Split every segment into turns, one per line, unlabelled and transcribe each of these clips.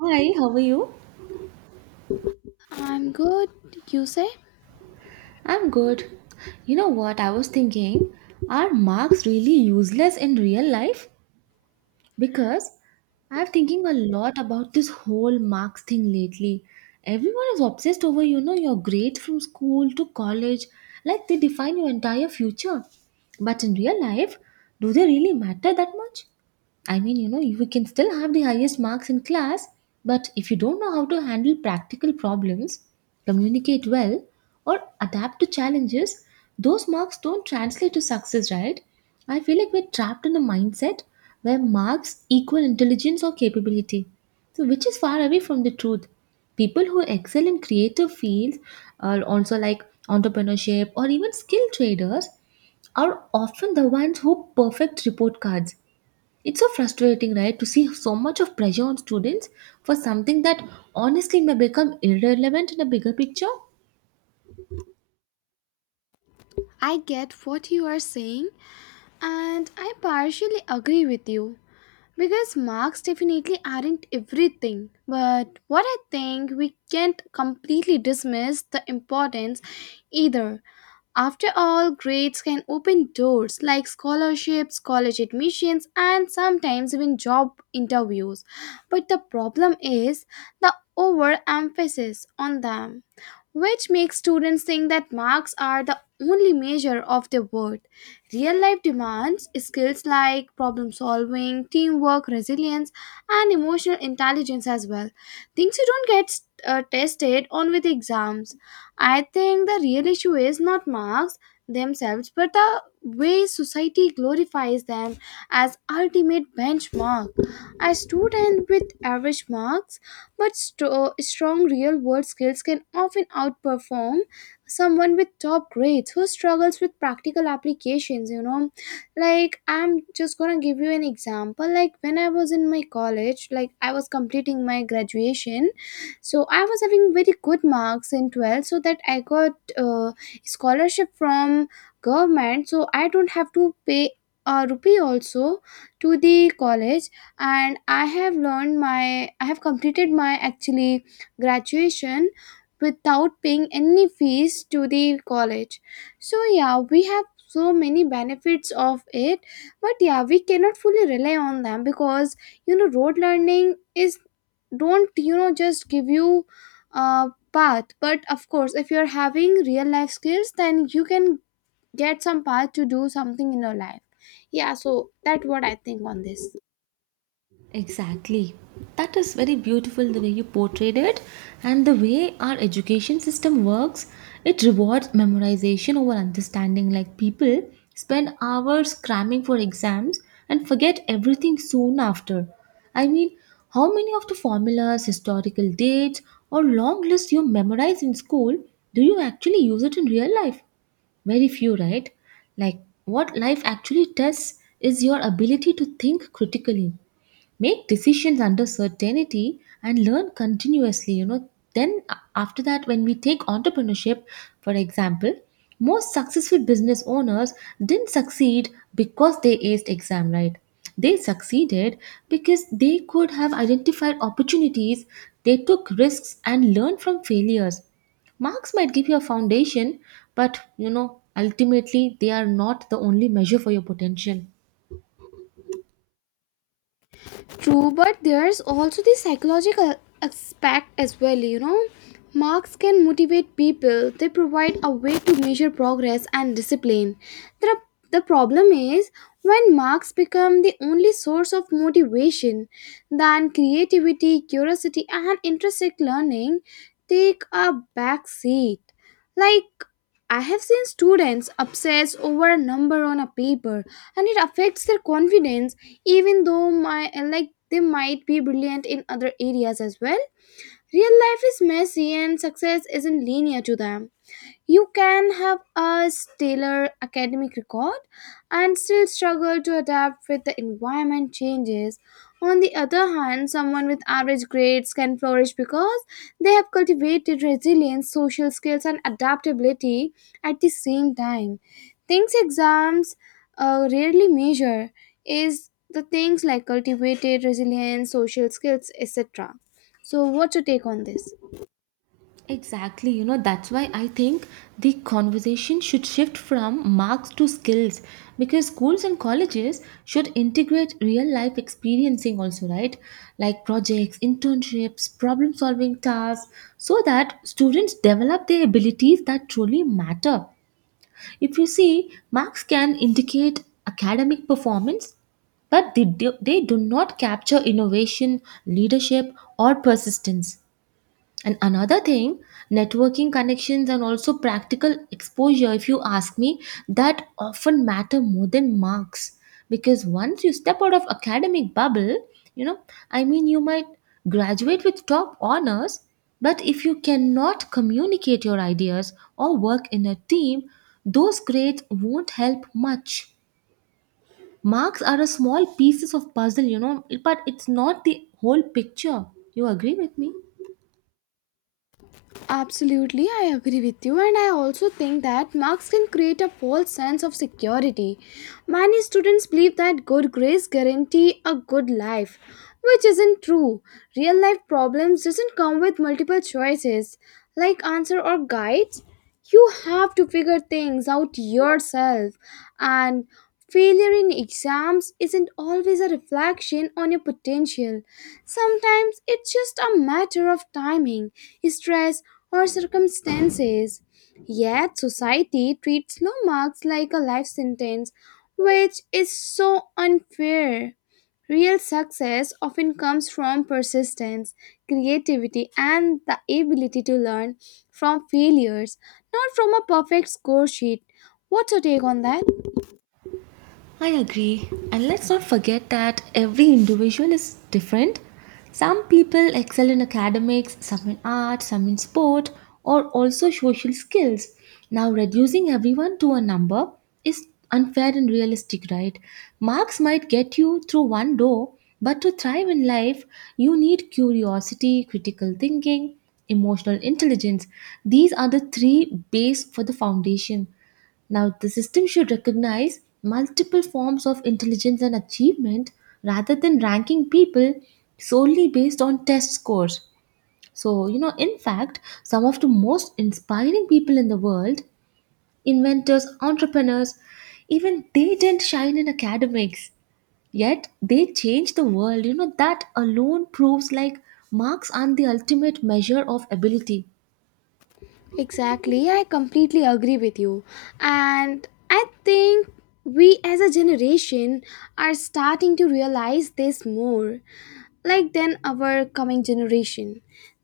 Hi, how are you?
I'm good, you say?
I'm good. You know what? I was thinking, are marks really useless in real life? Because I'm thinking a lot about this whole marks thing lately. Everyone is obsessed over, your grades from school to college, like they define your entire future. But in real life, do they really matter that much? I mean, you can still have the highest marks in class, but if you don't know how to handle practical problems, communicate well, or adapt to challenges, those marks don't translate to success, right? I feel like we're trapped in a mindset where marks equal intelligence or capability, so which is far away from the truth. People who excel in creative fields are also like entrepreneurship or even skill traders are often the ones who perfect report cards. It's so frustrating, right, to see so much of pressure on students for something that honestly may become irrelevant in the bigger picture.
I get what you are saying, and I partially agree with you because marks definitely aren't everything. But what I think we can't completely dismiss the importance either. After all, grades can open doors like scholarships, college admissions, and sometimes even job interviews. But the problem is the overemphasis on them which makes students think that marks are the only measure of their worth. Real life demands skills like problem solving, teamwork, resilience, and emotional intelligence as well. Things you don't get tested on with exams. I think the real issue is not marks themselves, but the way society glorifies them as ultimate benchmark. A student with average marks but strong real world skills can often outperform someone with top grades who struggles with practical applications. You know, like I'm just gonna give you an example, like when I was in my college, like I was completing my graduation, so I was having very good marks in 12, so that I got uh, scholarship from government, so I don't have to pay a rupee also to the college. And I have completed my actually graduation without paying any fees to the college. So yeah, we have so many benefits of it, but yeah, we cannot fully rely on them because you know, road learning is don't you know just give you a path. But of course, if you're having real life skills, then you can get some path to do something in your life. Yeah, so that's what I think on this.
Exactly. That is very beautiful the way you portrayed it and the way our education system works. It rewards memorization over understanding. Like people spend hours cramming for exams and forget everything soon after. I mean, how many of the formulas, historical dates, or long lists you memorize in school do you actually use it in real life? Very few, right? Like what life actually tests is your ability to think critically, make decisions under certainty, and learn continuously. Then after that, when we take entrepreneurship, for example, most successful business owners didn't succeed because they aced exam, right? They succeeded because they could have identified opportunities, they took risks and learned from failures. Marks might give you a foundation, but ultimately they are not the only measure for your potential.
True, but there's also the psychological aspect as well, you know. Marks can motivate people, they provide a way to measure progress and discipline. The, the problem is when marks become the only source of motivation, then creativity, curiosity, and intrinsic learning take a back seat. Like, I have seen students obsess over a number on a paper and it affects their confidence, even though my like they might be brilliant in other areas as well. Real life is messy and success isn't linear to them. You can have a stellar academic record and still struggle to adapt with the environment changes. On the other hand, someone with average grades can flourish because they have cultivated resilience, social skills, and adaptability at the same time. Things exams rarely measure is the things like cultivated resilience, social skills, etc. So, what's your take on this?
Exactly, that's why I think the conversation should shift from marks to skills because schools and colleges should integrate real life experiencing also, right? Like projects, internships, problem solving tasks, so that students develop their abilities that truly matter. If you see, marks can indicate academic performance, but they do not capture innovation, leadership, or persistence. And another thing, networking connections and also practical exposure, if you ask me, that often matter more than marks. Because once you step out of academic bubble, you know, I mean, you might graduate with top honors, but if you cannot communicate your ideas or work in a team, those grades won't help much. Marks are a small pieces of puzzle, but it's not the whole picture. You agree with me?
Absolutely, I agree with you, and I also think that marks can create a false sense of security. Many students believe that good grades guarantee a good life, which isn't true. Real life problems doesn't come with multiple choices like answer or guides. You have to figure things out yourself, and failure in exams isn't always a reflection on your potential. Sometimes it's just a matter of timing, stress, or circumstances. Yet, society treats low marks like a life sentence, which is so unfair. Real success often comes from persistence, creativity, and the ability to learn from failures, not from a perfect score sheet. What's your take on that?
I agree. And let's not forget that every individual is different. Some people excel in academics, some in art, some in sport, or also social skills. Now, reducing everyone to a number is unfair and realistic, right? Marks might get you through one door, but to thrive in life, you need curiosity, critical thinking, emotional intelligence. These are the three base for the foundation. Now, the system should recognize multiple forms of intelligence and achievement rather than ranking people solely based on test scores. So, in fact, some of the most inspiring people in the world, inventors, entrepreneurs, even they didn't shine in academics. Yet they changed the world. That alone proves like marks aren't the ultimate measure of ability.
Exactly, I completely agree with you. And I think we as a generation are starting to realize this more, like than our coming generation.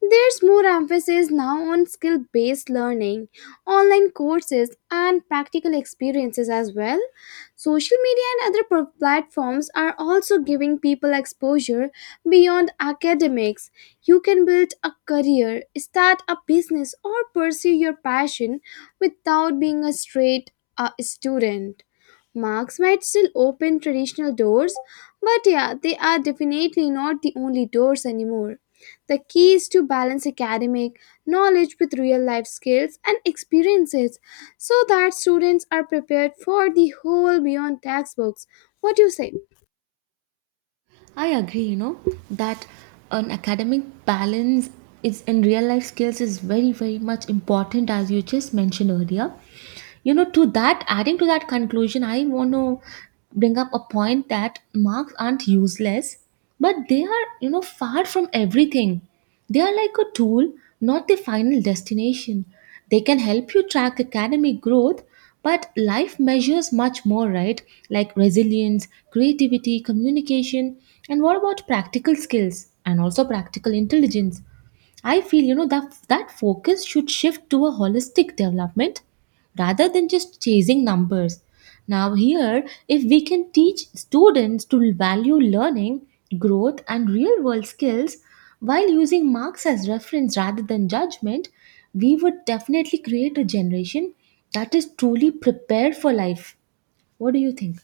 There's more emphasis now on skill based learning, online courses, and practical experiences as well. Social media and other platforms are also giving people exposure beyond academics. You can build a career, start a business, or pursue your passion without being a straight student. Marks might still open traditional doors, but yeah, they are definitely not the only doors anymore. The key is to balance academic knowledge with real life skills and experiences so that students are prepared for the whole beyond textbooks. What do you say?
I agree, that an academic balance is in real life skills is very, very much important as you just mentioned earlier. To that, adding to that conclusion, I want to bring up a point that marks aren't useless, but they are, far from everything. They are like a tool, not the final destination. They can help you track academic growth, but life measures much more, right? Like resilience, creativity, communication, and what about practical skills and also practical intelligence? I feel that focus should shift to a holistic development rather than just chasing numbers. Now here if we can teach students to value learning, growth and real world skills while using marks as reference rather than judgment, we would definitely create a generation that is truly prepared for life. What do you think?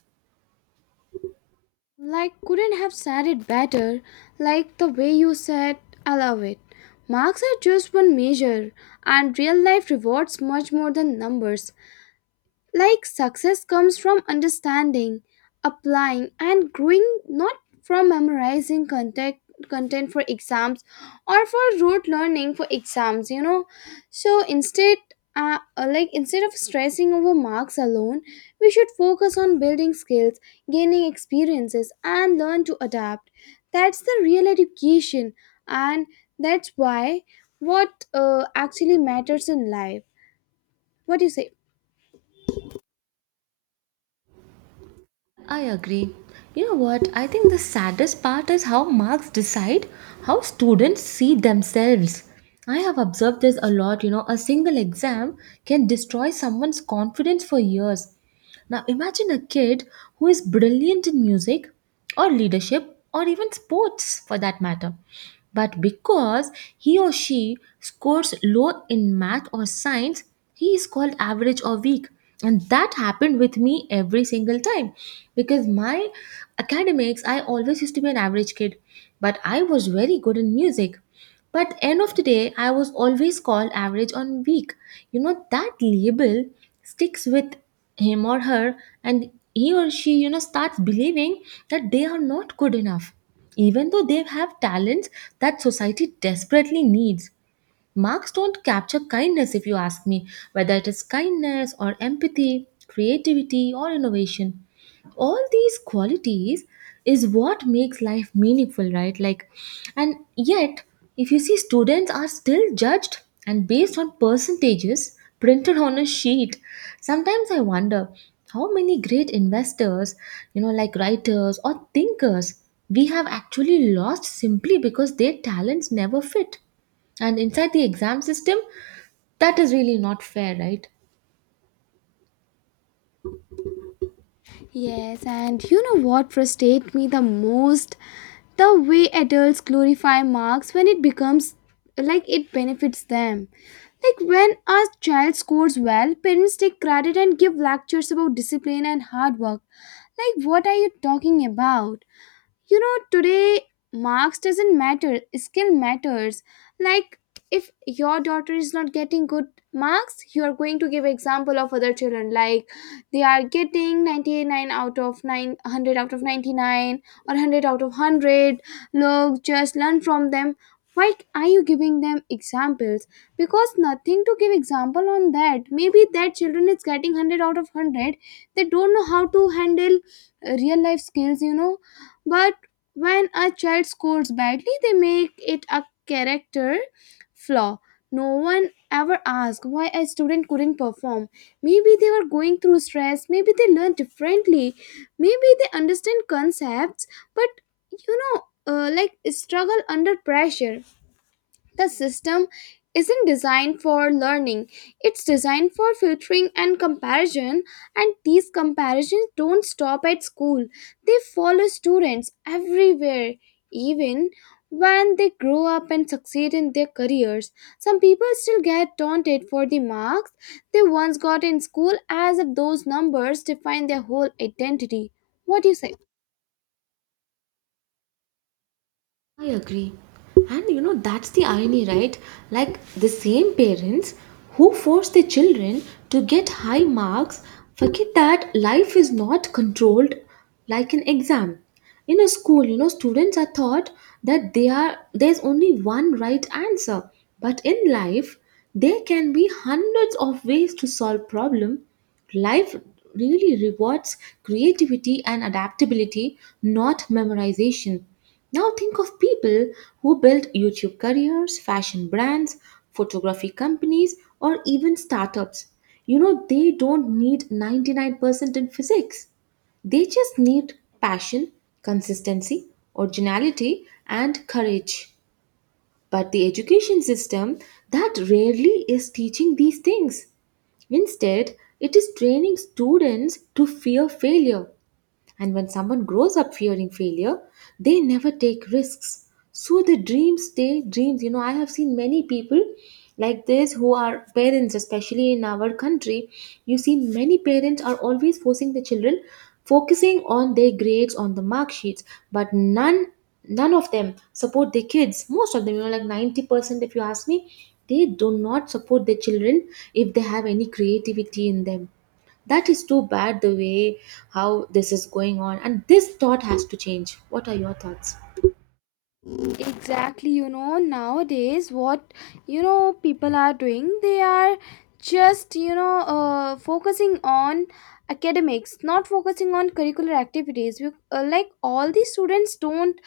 Like, couldn't have said it better. Like, the way you said, I love it. Marks are just one measure, and real life rewards much more than numbers. Like success comes from understanding, applying, and growing, not from memorizing content content for exams or for rote learning for exams, you know. So instead, like instead of stressing over marks alone, we should focus on building skills, gaining experiences, and learn to adapt. That's the real education. And that's why what actually matters in life. What do you say?
I agree. You know what? I think the saddest part is how marks decide how students see themselves. I have observed this a lot. A single exam can destroy someone's confidence for years. Now imagine a kid who is brilliant in music or leadership or even sports for that matter. But because he or she scores low in math or science, he is called average or weak. And that happened with me every single time because my academics, I always used to be an average kid, but I was very good in music. But end of the day, I was always called average on weak. That label sticks with him or her, and he or she starts believing that they are not good enough, even though they have talents that society desperately needs. Marks don't capture kindness, if you ask me, whether it is kindness or empathy, creativity or innovation. All these qualities is what makes life meaningful, right? Like, and yet, if you see, students are still judged and based on percentages printed on a sheet. Sometimes I wonder how many great investors, like writers or thinkers, we have actually lost simply because their talents never fit. And inside the exam system, that is really not fair, right?
Yes, and you know what frustrates me the most? The way adults glorify marks when it becomes like it benefits them. Like when a child scores well, parents take credit and give lectures about discipline and hard work. Like, what are you talking about? You know, today marks doesn't matter, skill matters. Like, if your daughter is not getting good marks, you are going to give example of other children, like they are getting 99 out of 900 out of 99 or 100 out of 100. Look, just learn from them. Why are you giving them examples? Because nothing to give example on that. Maybe that children is getting 100 out of 100, they don't know how to handle real life skills, you know. But when a child scores badly, they make it a character flaw. No one ever asks why a student couldn't perform. Maybe they were going through stress, maybe they learned differently, maybe they understand concepts, but like struggle under pressure. The system isn't designed for learning, it's designed for filtering and comparison, and these comparisons don't stop at school. They follow students everywhere, even when they grow up and succeed in their careers. Some people still get taunted for the marks they once got in school as if those numbers define their whole identity. What do you say?
I agree. And that's the irony, right? Like the same parents who force their children to get high marks forget that life is not controlled like an exam. In a school, students are taught that they are there's only one right answer. But in life, there can be hundreds of ways to solve problem. Life really rewards creativity and adaptability, not memorization. Now think of people who built YouTube careers, fashion brands, photography companies, or even startups. They don't need 99% in physics. They just need passion, consistency, originality, and courage. But the education system that rarely is teaching these things. Instead, it is training students to fear failure and when someone grows up fearing failure, they never take risks. So the dreams stay dreams. I have seen many people like this who are parents, especially in our country. You see, many parents are always forcing the children, focusing on their grades, on the mark sheets, but none of them support their kids, most of them like 90%, if you ask me, they do not support their children if they have any creativity in them. That is too bad the way how this is going on, and this thought has to change. What are your thoughts?
Exactly, you know nowadays what, you know, people are doing, they are just, you know, focusing on academics, not focusing on curricular activities. Like, all the students don't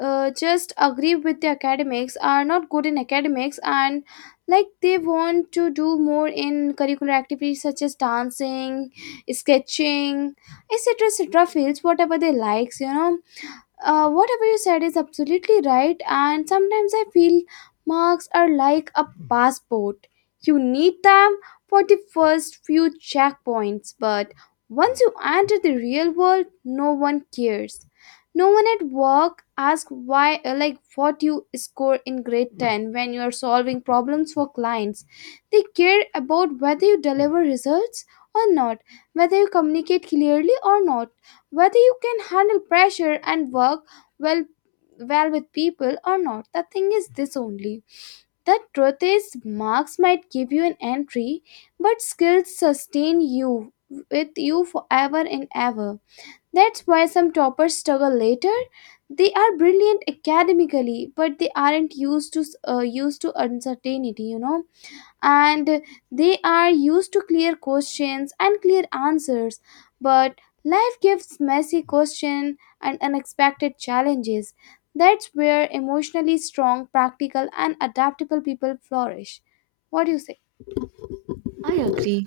just agree with the academics are not good in academics, and like they want to do more in curricular activities such as dancing, sketching, etc., etc. fields, whatever they likes, you know. Whatever you said is absolutely right, and sometimes I feel marks are like a passport, you need them for the first few checkpoints. But once you enter the real world, no one cares. No one at work asks why, like what you score in grade 10 when you are solving problems for clients. They care about whether you deliver results or not, whether you communicate clearly or not, whether you can handle pressure and work well well with people or not. The thing is this only, the truth is marks might give you an entry, but skills sustain you with you forever and ever. That's why some toppers struggle later, they are brilliant academically, but they aren't used to uncertainty, you know. And they are used to clear questions and clear answers, but life gives messy questions and unexpected challenges. That's where emotionally strong, practical, and adaptable people flourish. What do you say?
I agree.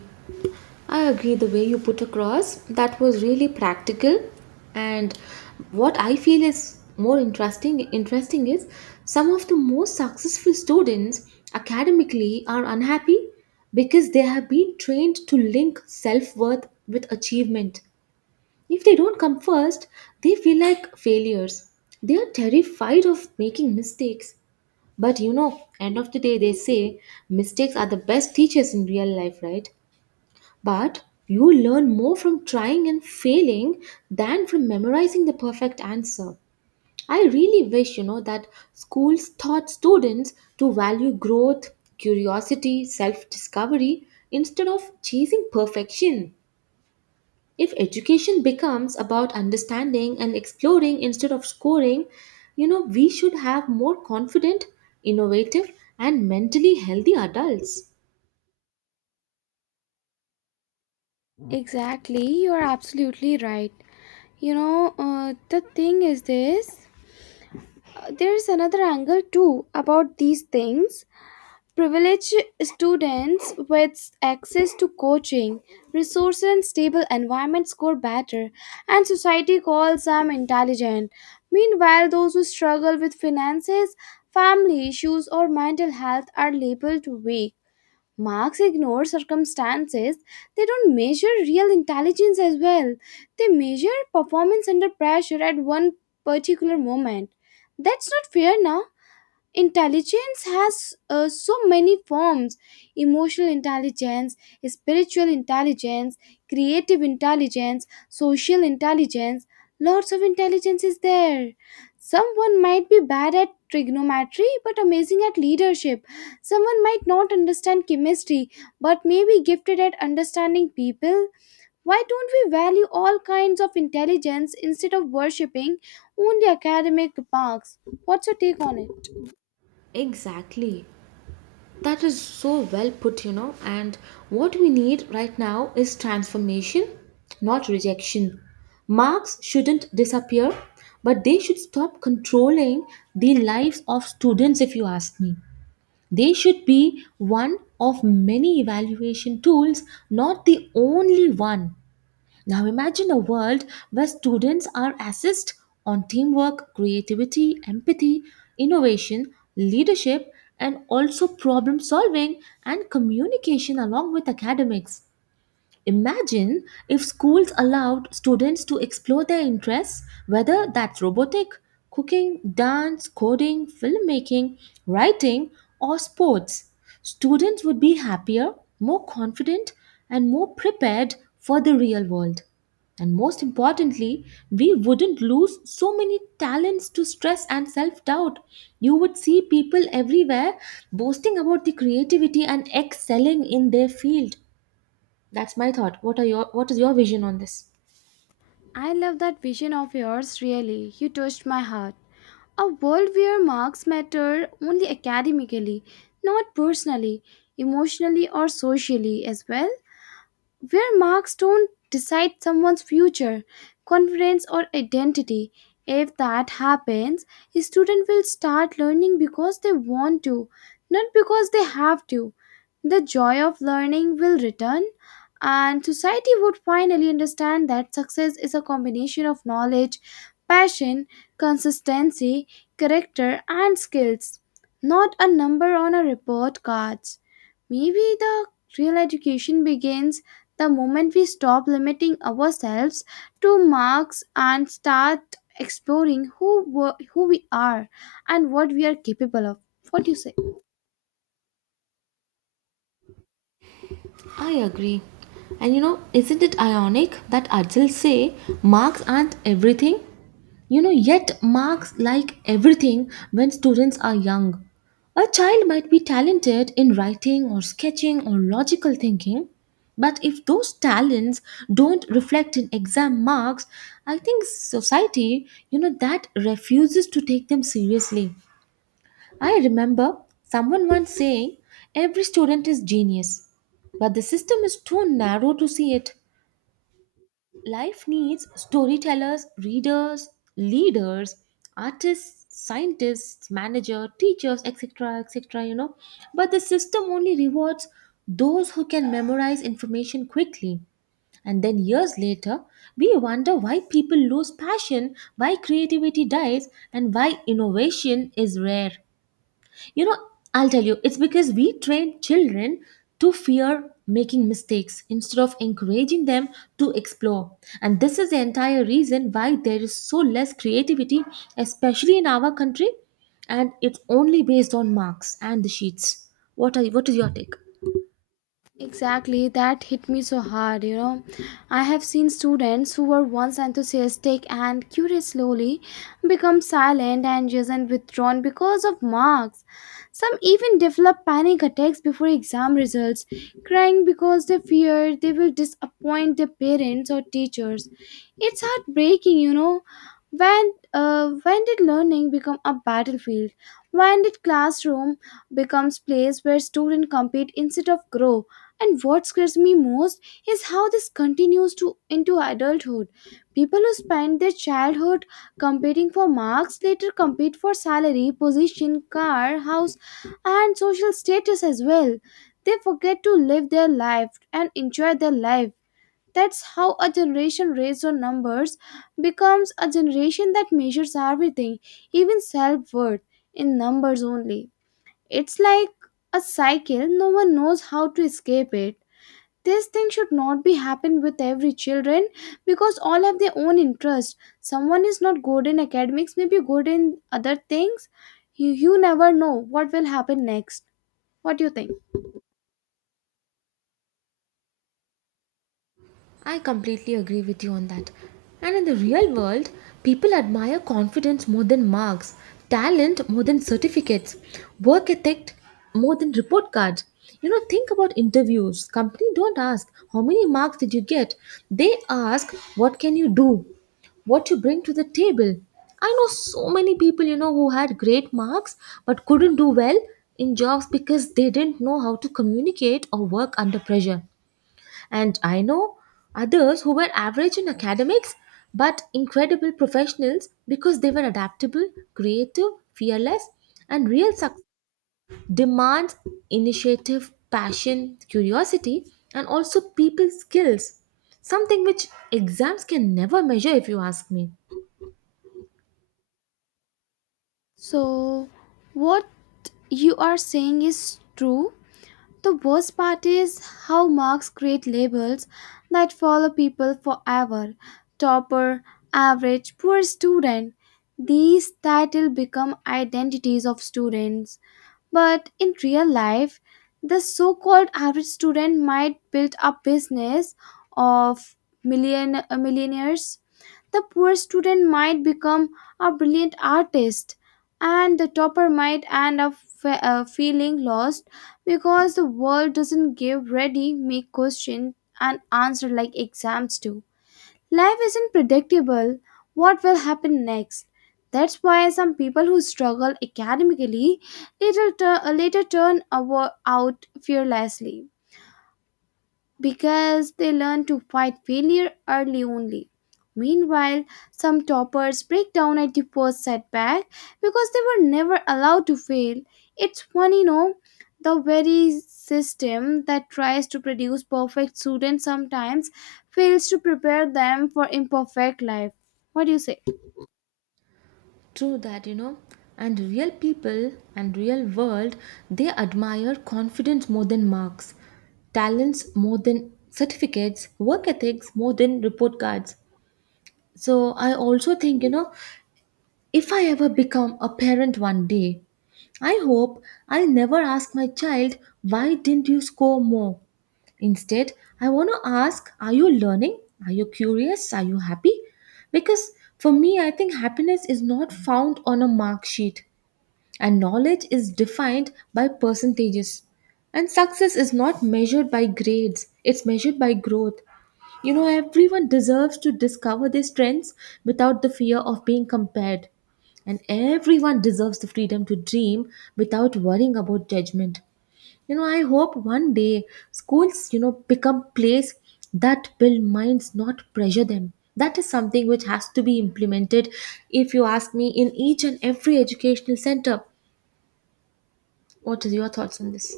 I agree the way you put across. That was really practical. And what I feel is more interesting is some of the most successful students academically are unhappy because they have been trained to link self-worth with achievement. If they don't come first, they feel like failures. They are terrified of making mistakes. But end of the day they say mistakes are the best teachers in real life, right? But you learn more from trying and failing than from memorizing the perfect answer. I really wish, that schools taught students to value growth, curiosity, self-discovery instead of chasing perfection. If education becomes about understanding and exploring instead of scoring, we should have more confident, innovative, and mentally healthy adults.
Exactly, you are absolutely right. You know, the thing is this, there is another angle too about these things. Privileged students with access to coaching, resources, and stable environment score better, and society calls them intelligent. Meanwhile, those who struggle with finances, family issues, or mental health are labeled weak. Marks ignore circumstances. They don't measure real intelligence as well. They measure performance under pressure at one particular moment. That's not fair now. Intelligence has so many forms: emotional intelligence, spiritual intelligence, creative intelligence, social intelligence. Lots of intelligence is there. Someone might be bad at trigonometry but amazing at leadership. Someone might not understand chemistry but may be gifted at understanding people. Why don't we value all kinds of intelligence instead of worshipping only academic marks? What's your take on it?
Exactly. That is so well put. And what we need right now is transformation, not rejection. Marks shouldn't disappear, but they should stop controlling the lives of students, if you ask me. They should be one of many evaluation tools, not the only one. Now imagine a world where students are assessed on teamwork, creativity, empathy, innovation, leadership, and also problem solving and communication along with academics. Imagine if schools allowed students to explore their interests, whether that's robotic, cooking, dance, coding, filmmaking, writing, or sports. Students would be happier, more confident, and more prepared for the real world. And most importantly, we wouldn't lose so many talents to stress and self doubt. You would see people everywhere boasting about the creativity and excelling in their field. That's my thought. What is your vision on this?
I love that vision of yours, really. You touched my heart. A world where marks matter only academically, not personally, emotionally, or socially as well. Where marks don't decide someone's future, confidence, or identity. If that happens, a student will start learning because they want to, not because they have to. The joy of learning will return, and society would finally understand that success is a combination of knowledge, passion, consistency, character, and skills, not a number on a report cards. Maybe the real education begins the moment we stop limiting ourselves to marks and start exploring who we are and what we are capable of. What do you say?
I agree. And isn't it ironic that adults say marks aren't everything? Yet marks like everything when students are young. A child might be talented in writing or sketching or logical thinking, but if those talents don't reflect in exam marks, I think society, that refuses to take them seriously. I remember someone once saying every student is genius, but the system is too narrow to see it. Life needs storytellers, readers, leaders, artists, scientists, manager, teachers, etc., etc. But the system only rewards those who can memorize information quickly. And then years later, we wonder why people lose passion, why creativity dies, and why innovation is rare. You know, I'll tell you, it's because we train children to fear making mistakes instead of encouraging them to explore. And this is the entire reason why there is so less creativity, especially in our country, and it's only based on marks and the sheets. What is your take?
Exactly, that hit me so hard, you know. I have seen students who were once enthusiastic and curious slowly become silent, anxious, and withdrawn because of marks. Some even develop panic attacks before exam results, crying because they fear they will disappoint their parents or teachers. It's heartbreaking, you know. When did learning become a battlefield? When did classroom becomes place where students compete instead of grow? And what scares me most is how this continues to into adulthood. People who spend their childhood competing for marks later compete for salary, position, car, house, and social status as well. They forget to live their life and enjoy their life. That's how a generation raised on numbers becomes a generation that measures everything, even self worth, in numbers only. It's like a cycle, no one knows how to escape it. This thing should not be happen with every children because all have their own interest. Someone is not good in academics, maybe good in other things. You never know what will happen next. What do you think?
I completely agree with you on that. And in the real world, people admire confidence more than marks, talent more than certificates, work ethic more than report cards. Think about interviews. Company don't ask how many marks did you get. They ask what can you do, what you bring to the table. I know so many people, who had great marks but couldn't do well in jobs because they didn't know how to communicate or work under pressure. And I know others who were average in academics but incredible professionals because they were adaptable, creative, fearless, and real success demands initiative, passion, curiosity, and also people skills. Something which exams can never measure, if you ask me.
So what you are saying is true. The worst part is how marks create labels that follow people forever. Topper, average, poor student, these titles become identities of students. But in real life, the so called average student might build a business of millionaires. The poor student might become a brilliant artist, and the topper might end up feeling lost because the world doesn't give ready made question and answer like exams do. Life isn't predictable what will happen next. That's why some people who struggle academically later out fearlessly because they learn to fight failure early only. Meanwhile, some toppers break down at the first setback because they were never allowed to fail. It's funny, no? The very system that tries to produce perfect students sometimes fails to prepare them for imperfect life. What do you say?
True that. And real people and real world, they admire confidence more than marks, talents more than certificates, work ethics more than report cards. So I also think, if I ever become a parent one day, I hope I'll never ask my child, why didn't you score more? Instead, I want to ask, are you learning? Are you curious? Are you happy? Because for me, I think happiness is not found on a mark sheet, and knowledge is defined by percentages, and success is not measured by grades, it's measured by growth, everyone deserves to discover their strengths without the fear of being compared, and everyone deserves the freedom to dream without worrying about judgment, I hope one day schools become place that build minds, not pressure them. That is something which has to be implemented, if you ask me, in each and every educational center. What is your thoughts on this?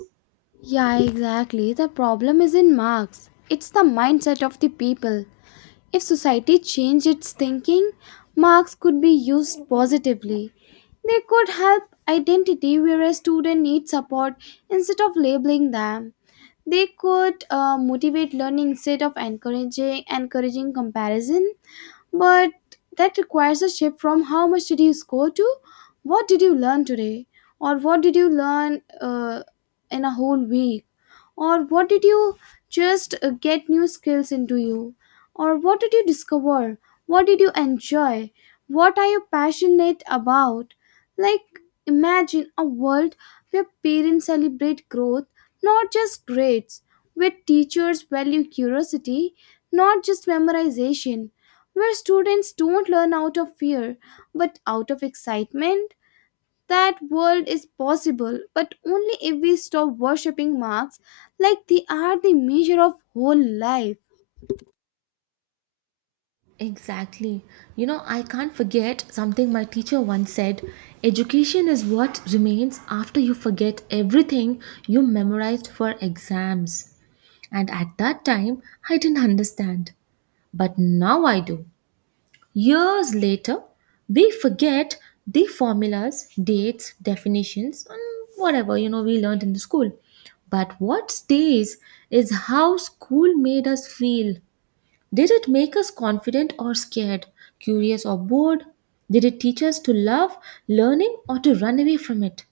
Yeah, exactly. The problem is in marks. It's the mindset of the people. If society changed its thinking, marks could be used positively. They could help identity where a student needs support instead of labeling them. They could motivate learning instead of encouraging comparison. But that requires a shift from how much did you score to what did you learn today, or what did you learn in a whole week, or what did you just get new skills into you? Or what did you discover? What did you enjoy? What are you passionate about? Like, imagine a world where parents celebrate growth, not just grades, where teachers value curiosity, not just memorization, where students don't learn out of fear but out of excitement. That world is possible, but only if we stop worshipping marks like they are the measure of whole life.
Exactly. I can't forget something my teacher once said, education is what remains after you forget everything you memorized for exams. And at that time, I didn't understand. But now I do. Years later, we forget the formulas, dates, definitions, and whatever we learned in the school. But what stays is how school made us feel. Did it make us confident or scared, curious or bored? Did it teach us to love learning or to run away from it?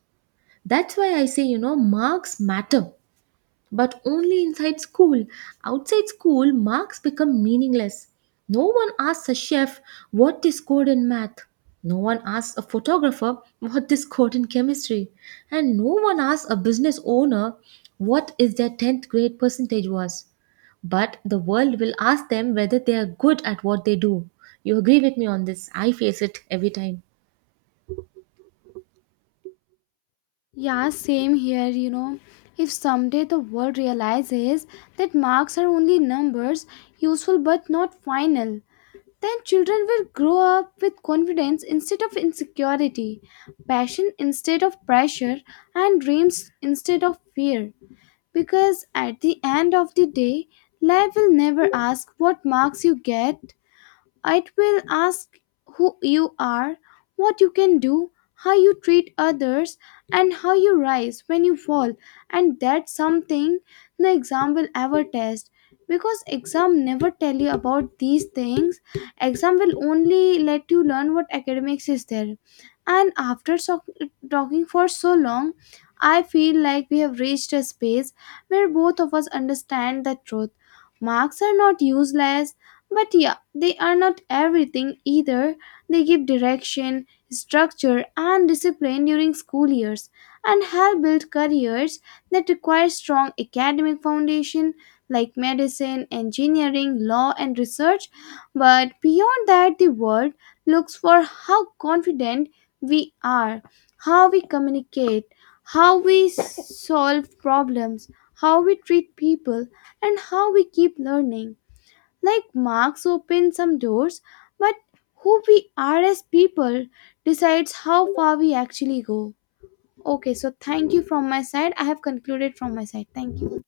That's why I say, marks matter. But only inside school. Outside school, marks become meaningless. No one asks a chef what they scored in math. No one asks a photographer what they scored in chemistry. And no one asks a business owner what is their 10th grade percentage was. But the world will ask them whether they are good at what they do. You agree with me on this? I face it every time.
Yeah, same here, you know. If someday the world realizes that marks are only numbers, useful but not final, then children will grow up with confidence instead of insecurity, passion instead of pressure, and dreams instead of fear. Because at the end of the day, life will never ask what marks you get, it will ask who you are, what you can do, how you treat others, and how you rise when you fall. And that's something the exam will ever test. Because exam never tell you about these things. Exam will only let you learn what academics is there. And talking for so long, I feel like we have reached a space where both of us understand the truth. Marks are not useless, but yeah, they are not everything either. They give direction, structure, and discipline during school years and help build careers that require strong academic foundation like medicine, engineering, law, and research. But beyond that, the world looks for how confident we are, how we communicate, how we solve problems, how we treat people, and how we keep learning. Like marks open some doors, but who we are as people decides how far we actually go. Okay, so thank you from my side. I have concluded from my side. Thank you.